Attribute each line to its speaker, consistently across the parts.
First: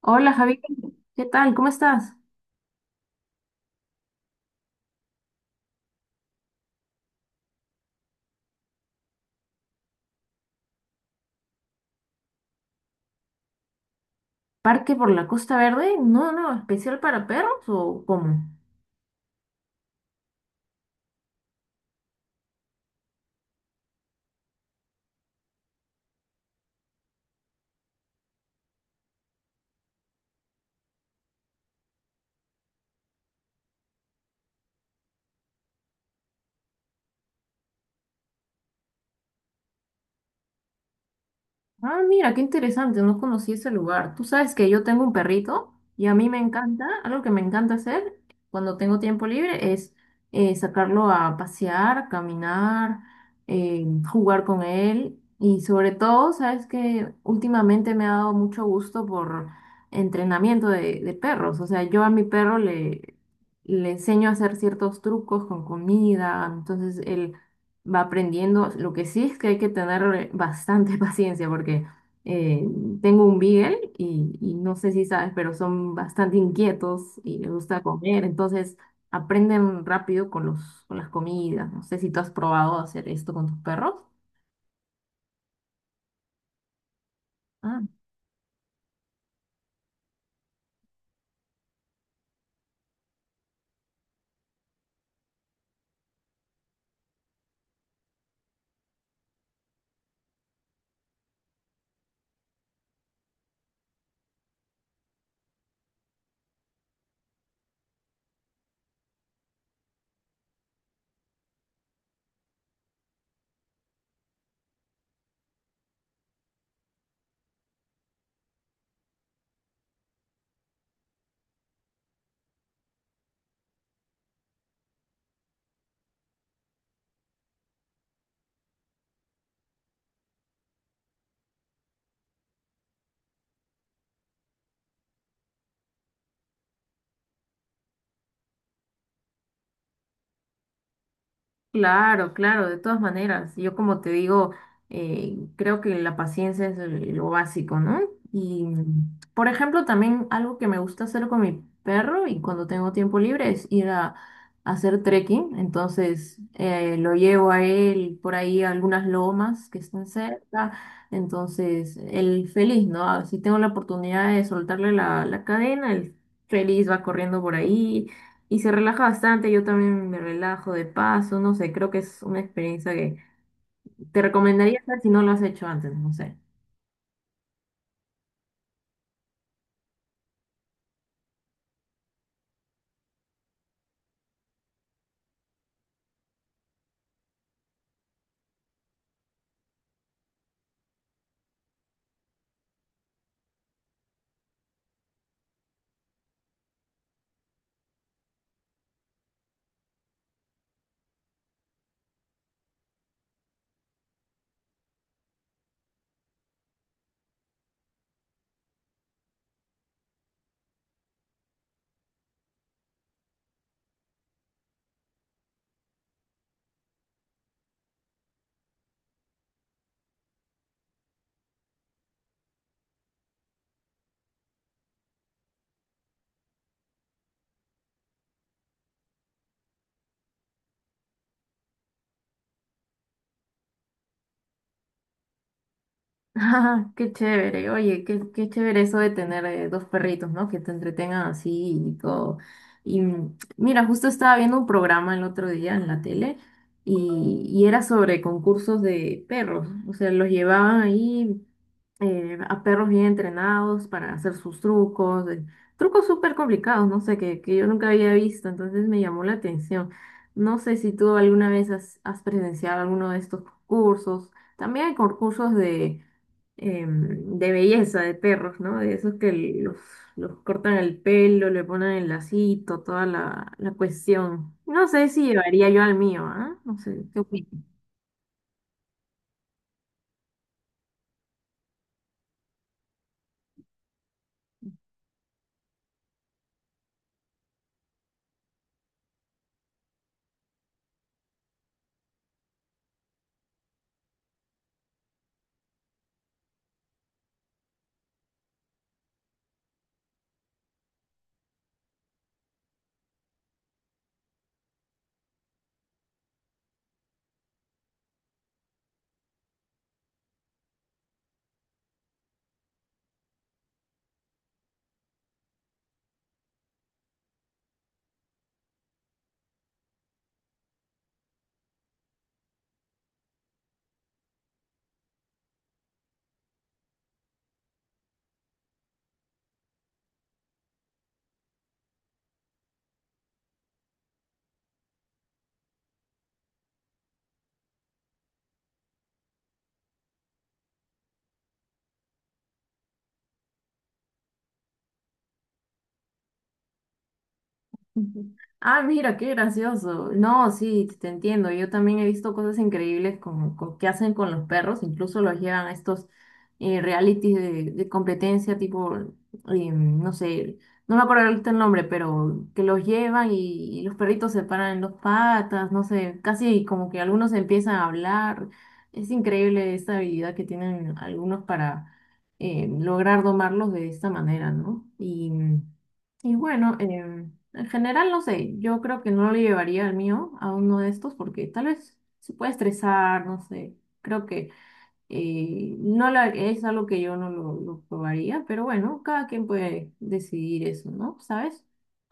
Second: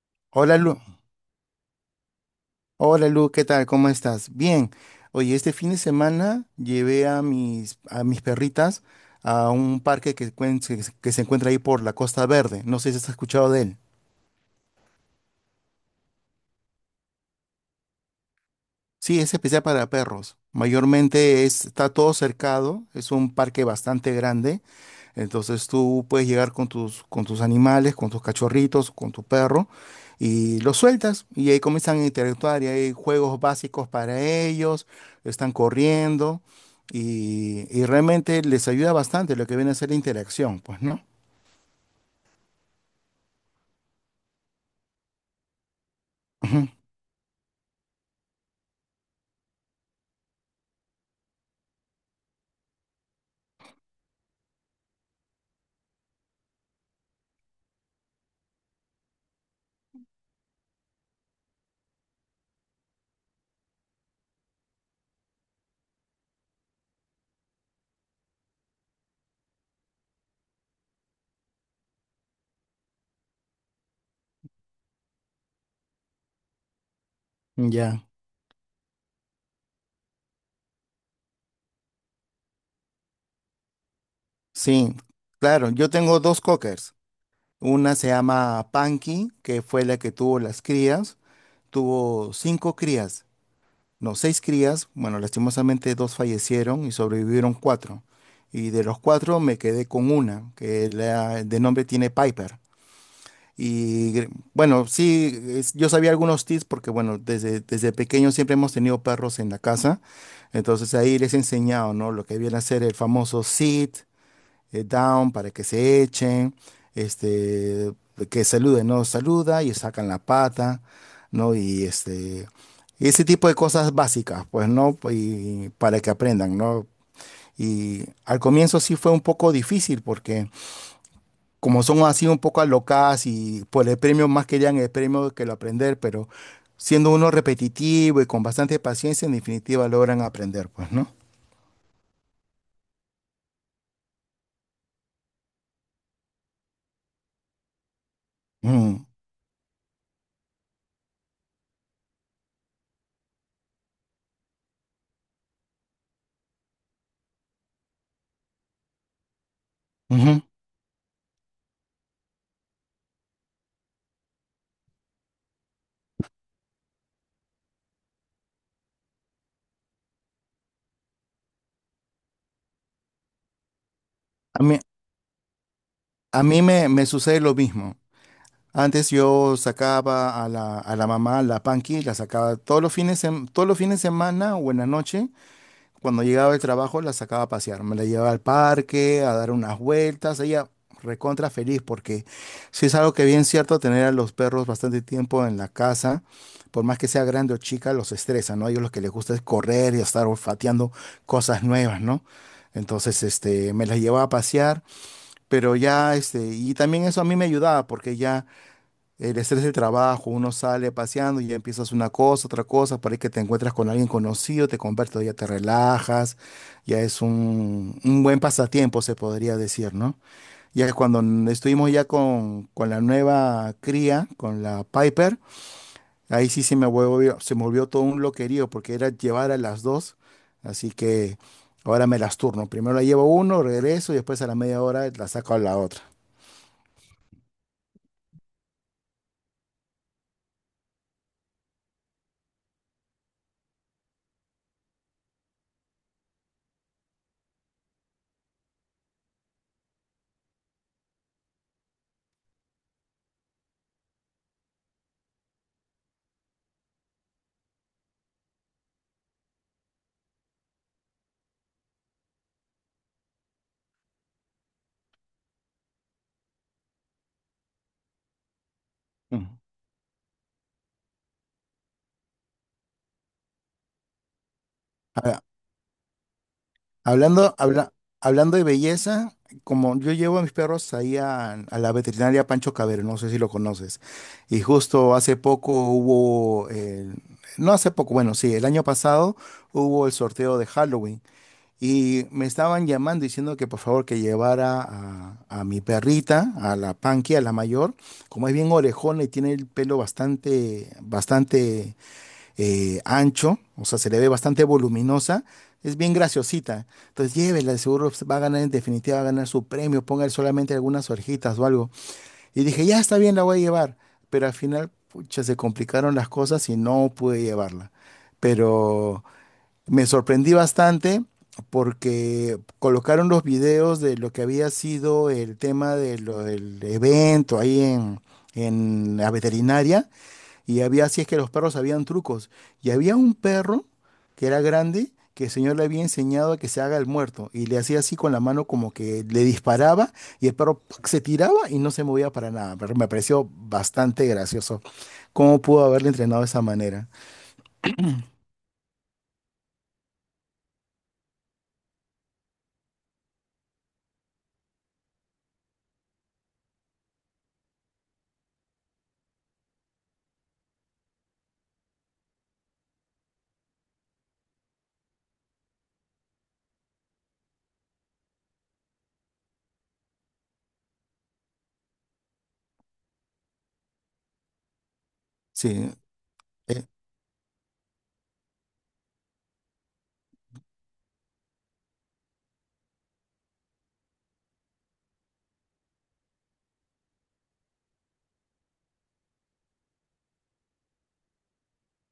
Speaker 1: Hola
Speaker 2: Hola
Speaker 1: Javier,
Speaker 2: Lu,
Speaker 1: ¿qué tal? ¿Cómo estás?
Speaker 2: hola Lu, ¿qué tal? ¿Cómo estás? Bien. Oye, este fin de semana llevé a mis perritas a un parque que se encuentra ahí por la Costa Verde. No sé si has escuchado de él.
Speaker 1: ¿Parque por la Costa Verde? No, no, ¿especial para perros o cómo?
Speaker 2: Sí, es especial para perros. Mayormente está todo cercado, es un parque bastante grande. Entonces tú puedes llegar con tus animales, con tus cachorritos, con tu perro y los sueltas y ahí comienzan a interactuar y hay juegos básicos para ellos, están corriendo y realmente les ayuda bastante lo que viene a ser la interacción, pues, ¿no?
Speaker 1: Ah, mira, qué interesante, no conocí ese lugar. Tú sabes que yo tengo un perrito y a mí me
Speaker 2: Ujú.
Speaker 1: encanta, algo que me encanta hacer cuando tengo tiempo libre es sacarlo a pasear, caminar, jugar con él y sobre todo, sabes que últimamente me ha dado mucho gusto por entrenamiento de perros. O sea, yo a mi perro le enseño a hacer ciertos trucos con comida, entonces él va aprendiendo. Lo que sí es que hay que tener bastante paciencia porque eh, tengo un Beagle y no sé si sabes, pero son bastante inquietos y les gusta
Speaker 2: Ya,
Speaker 1: comer, entonces aprenden rápido con con las comidas. No sé si tú has probado hacer esto con tus perros.
Speaker 2: sí, claro, yo tengo dos cockers.
Speaker 1: Ah,
Speaker 2: Una se llama Panky, que fue la que tuvo las crías, tuvo cinco crías. No, seis crías, bueno, lastimosamente dos fallecieron y sobrevivieron cuatro. Y de los cuatro me quedé con una, de nombre tiene Piper. Y bueno, sí, yo sabía algunos tips porque, bueno, desde pequeño siempre hemos tenido perros en la casa. Entonces ahí les he enseñado, ¿no? Lo que viene a ser el famoso sit, down para que se echen, este, que saluden, no saluda y sacan la pata, ¿no? Y ese tipo de cosas básicas, pues, ¿no? Y para que aprendan, ¿no? Y al comienzo sí fue un poco difícil porque como son así un poco alocadas y por el premio más querían el premio que lo aprender, pero siendo uno repetitivo y con bastante paciencia, en definitiva logran aprender, pues, ¿no?
Speaker 1: claro, claro, de todas maneras. Yo como te digo, creo que la paciencia es lo básico, ¿no? Y,
Speaker 2: Mm,
Speaker 1: por ejemplo, también algo que me gusta hacer con mi perro y cuando tengo tiempo libre es ir a hacer trekking. Entonces, lo llevo a él por ahí a algunas lomas que están
Speaker 2: ujú.
Speaker 1: cerca. Entonces, él feliz, ¿no? Si tengo la oportunidad de soltarle la cadena, él feliz va corriendo por ahí y se relaja bastante, yo también me relajo de paso, no sé, creo que es una experiencia que te
Speaker 2: A mí,
Speaker 1: recomendaría hacer si no lo has hecho antes, no sé.
Speaker 2: a mí me sucede lo mismo. Antes yo sacaba a la mamá, la Panky, la sacaba todos los fines de semana o en la noche. Cuando llegaba del trabajo, la sacaba a pasear. Me la llevaba al parque, a dar unas vueltas. Ella recontra feliz porque sí es algo que bien cierto tener a los perros bastante tiempo en la casa. Por más que sea grande o chica, los estresa, ¿no? A ellos lo que les gusta es correr y estar olfateando cosas nuevas, ¿no? Entonces, me las llevaba a pasear, pero ya, y también eso a mí me ayudaba porque ya el estrés del trabajo, uno sale paseando y ya empiezas una cosa, otra cosa, para que te encuentras con alguien conocido, te conviertes, ya te relajas, ya es un buen pasatiempo, se podría decir, ¿no? Ya que cuando estuvimos ya con la nueva cría, con la Piper, ahí sí se me volvió todo un loquerío, porque era llevar a las dos, así que ahora me las turno. Primero la llevo uno, regreso y después a la media hora la saco a la otra.
Speaker 1: Ah, qué chévere, oye, qué, qué chévere eso de tener dos perritos, ¿no? Que te entretengan así y todo. Y mira, justo estaba viendo un programa el otro día en la tele y era sobre concursos de perros, o sea, los llevaban ahí a perros bien entrenados para hacer sus trucos, trucos súper complicados, no sé, que yo nunca había visto, entonces me llamó la atención. No sé si tú alguna vez has, has presenciado alguno de estos concursos. También hay concursos de, de belleza de perros, ¿no? De esos que
Speaker 2: Mm.
Speaker 1: los, los cortan el pelo, le ponen el lacito, toda la cuestión. No sé si
Speaker 2: A-
Speaker 1: llevaría yo al mío, ¿ah? No sé, ¿qué
Speaker 2: Hablando,
Speaker 1: opinas?
Speaker 2: habla- hablando de belleza, como yo llevo a mis perros ahí a la veterinaria Pancho Cabero, no sé si lo conoces, y justo hace poco hubo, no hace poco, bueno, sí, el año pasado hubo el sorteo de Halloween y me estaban llamando diciendo que por favor que llevara a mi perrita, a la Panky, a la mayor, como es bien orejona y tiene el pelo bastante, bastante ancho, o sea, se le ve bastante voluminosa, es bien graciosita. Entonces llévela, de seguro va a ganar, en definitiva va a ganar su premio, póngale solamente algunas orejitas o algo. Y dije, ya está bien, la voy a llevar, pero al final, pucha, se complicaron las cosas y no pude llevarla. Pero me sorprendí bastante porque colocaron los videos de lo que había sido el tema de lo del evento ahí en la veterinaria y había, así es que los perros sabían trucos. Y había un perro que era grande, que el señor le había enseñado a que se haga el muerto. Y le hacía así con la mano como que le disparaba y el perro ¡pac! Se tiraba y no se movía para nada. Pero me pareció bastante gracioso. ¿Cómo pudo haberle entrenado de esa manera?
Speaker 1: Ujú. Ah, mira, qué gracioso. No, sí, te entiendo. Yo también he visto cosas increíbles con, que hacen con los perros. Incluso los llevan a estos realities de competencia, tipo, no sé, no me acuerdo ahorita el nombre, pero que los llevan y los perritos se paran en dos patas, no sé, casi como que algunos empiezan a hablar. Es increíble esta habilidad que tienen algunos para lograr domarlos de esta manera, ¿no?
Speaker 2: Sí.
Speaker 1: Y bueno.
Speaker 2: eh,
Speaker 1: En general, no sé, yo creo que no lo llevaría al mío, a uno de estos, porque tal vez se puede estresar, no sé. Creo que no es algo que yo no lo probaría, pero bueno, cada quien puede decidir eso, ¿no? ¿Sabes?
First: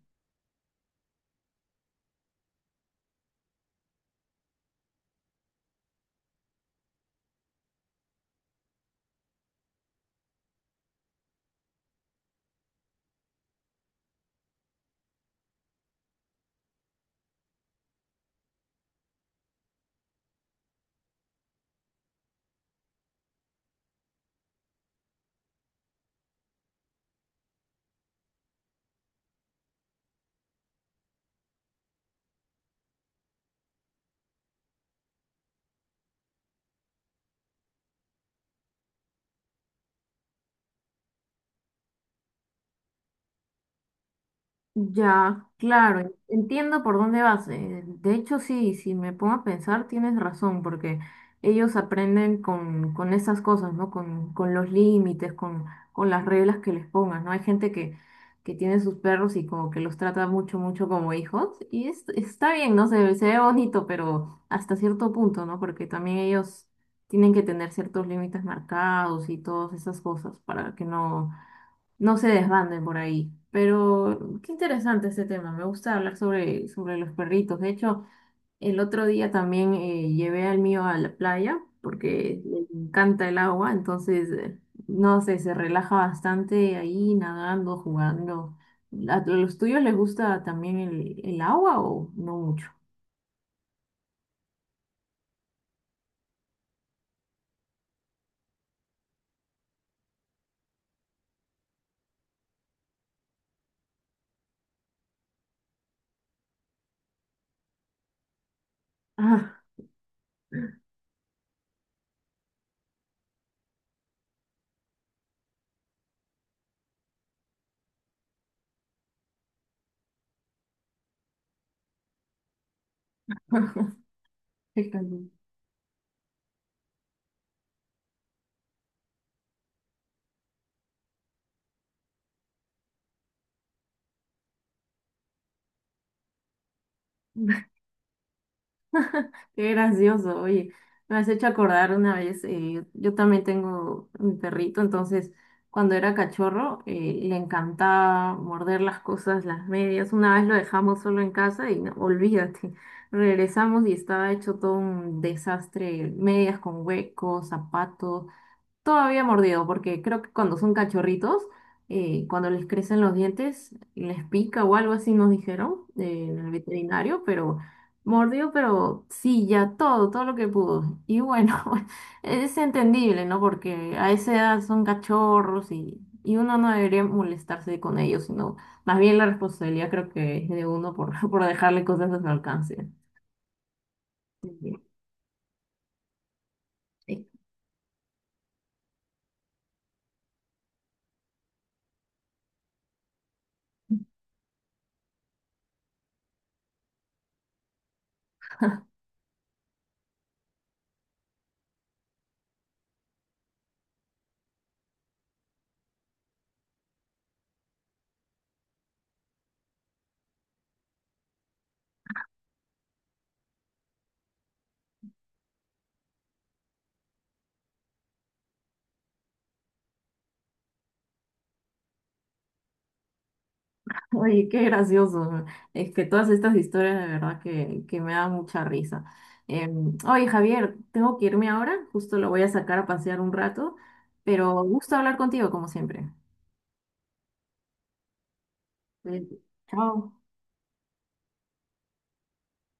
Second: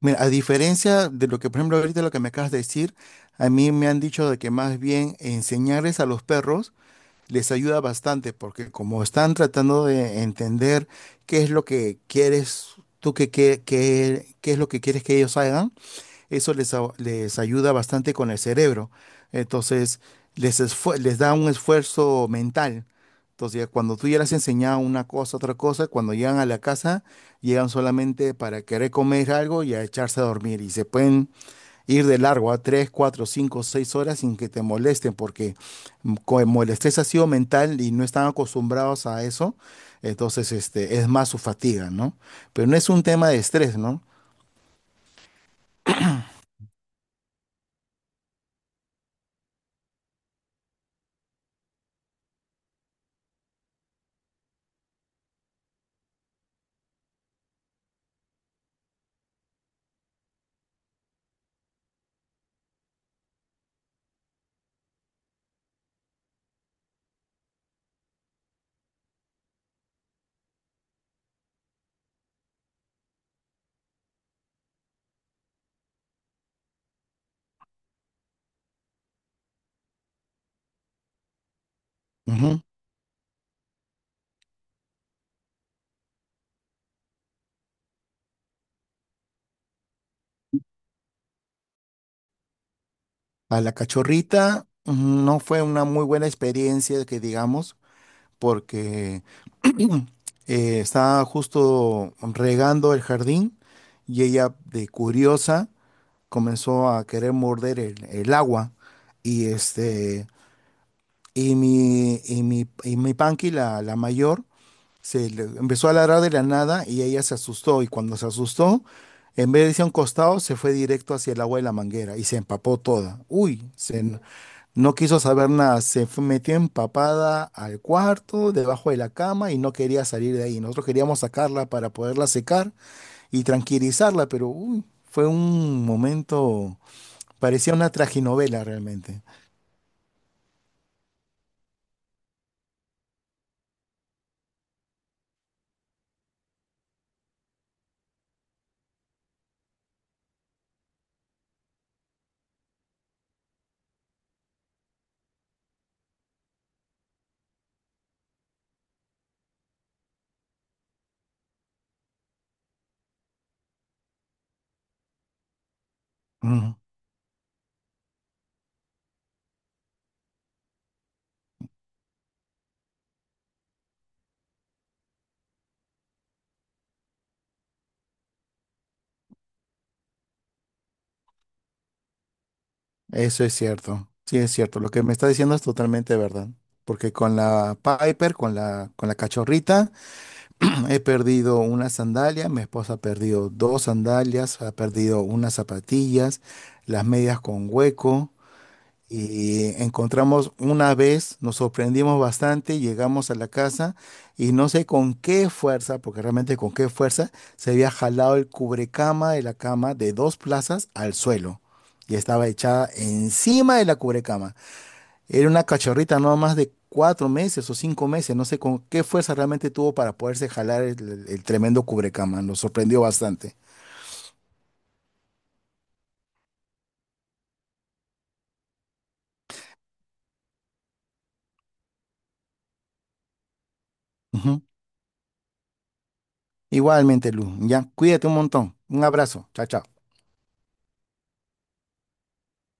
Speaker 2: mira, a diferencia de lo que, por ejemplo, ahorita lo que me acabas de decir, a mí me han dicho de que más bien enseñarles a los perros les ayuda bastante porque como están tratando de entender qué es lo que quieres tú qué es lo que quieres que ellos hagan, eso les ayuda bastante con el cerebro. Entonces, les da un esfuerzo mental. Entonces, ya cuando tú ya les has enseñado una cosa, otra cosa, cuando llegan a la casa, llegan solamente para querer comer algo y a echarse a dormir y se pueden ir de largo a 3 4 5 6 horas sin que te molesten, porque como el estrés ha sido mental y no están acostumbrados a eso, entonces es más su fatiga, ¿no? Pero no es un tema de estrés, ¿no?
Speaker 1: Ya, claro, entiendo por dónde vas. De hecho, sí, si me pongo a pensar, tienes razón, porque ellos aprenden con esas cosas, ¿no? Con los límites, con las reglas que les pongas, ¿no? Hay gente que tiene sus perros y como que los trata mucho, mucho como hijos, y está bien, ¿no? Se ve bonito, pero hasta cierto punto, ¿no? Porque también ellos tienen que tener ciertos límites marcados y todas esas cosas para que no se desbanden por ahí. Pero qué interesante este tema. Me gusta hablar sobre, sobre los perritos. De hecho, el otro día también llevé al mío a la playa porque
Speaker 2: Ujú.
Speaker 1: le encanta el agua. Entonces, no sé, se relaja bastante ahí nadando, jugando. A los tuyos les gusta también el agua o no mucho?
Speaker 2: A la cachorrita, ujú, no fue una muy buena experiencia, que digamos, porque estaba justo regando el jardín y ella, de curiosa, comenzó a querer morder el agua. Y
Speaker 1: Ah,
Speaker 2: y mi Panky, la mayor, empezó a ladrar de la nada y ella se asustó. Y cuando se asustó, en vez de irse a un costado, se fue directo hacia el agua de la manguera y se empapó toda. Uy,
Speaker 1: qué
Speaker 2: no quiso
Speaker 1: calor.
Speaker 2: saber nada. Metió empapada al cuarto, debajo de la cama y no quería salir de ahí. Nosotros queríamos sacarla para poderla secar y tranquilizarla, pero uy, fue un momento, parecía una traginovela realmente.
Speaker 1: Qué gracioso, oye, me has hecho acordar una vez, yo también tengo un perrito, entonces cuando era cachorro le encantaba morder las cosas, las medias, una vez lo dejamos solo en casa y no, olvídate, regresamos y estaba hecho todo un desastre, medias con huecos, zapatos, todavía mordido, porque creo que cuando son cachorritos, cuando les crecen los dientes, les pica o algo así nos dijeron en el veterinario, pero mordió, pero sí, ya todo, todo lo que pudo. Y bueno, es entendible, ¿no? Porque a esa edad son cachorros y uno no debería molestarse con ellos, sino más bien la responsabilidad creo que es de uno por, por dejarle cosas a su alcance.
Speaker 2: Eso es cierto, sí es cierto. Lo que me está diciendo es totalmente verdad. Porque
Speaker 1: Sí.
Speaker 2: con la Piper, con la cachorrita, he perdido una sandalia, mi esposa ha perdido dos sandalias, ha perdido unas zapatillas, las medias con hueco. Y encontramos una vez, nos sorprendimos bastante, llegamos a la casa y no sé con qué fuerza, porque realmente con qué fuerza, se había jalado el cubrecama de la cama de dos plazas al suelo y estaba echada encima de la cubrecama. Era una cachorrita no más de 4 meses o 5 meses, no sé con qué fuerza realmente tuvo para poderse jalar el tremendo cubrecama, nos sorprendió bastante.
Speaker 1: Oye, qué gracioso. Es que todas estas historias de verdad que me dan mucha risa. Oye, Javier, tengo que irme ahora, justo lo voy a sacar a pasear un rato, pero
Speaker 2: Ujú.
Speaker 1: gusto hablar contigo como siempre.
Speaker 2: Igualmente, Lu, ya, cuídate un montón. Un
Speaker 1: Eh,
Speaker 2: abrazo, chao, chao.
Speaker 1: Chao.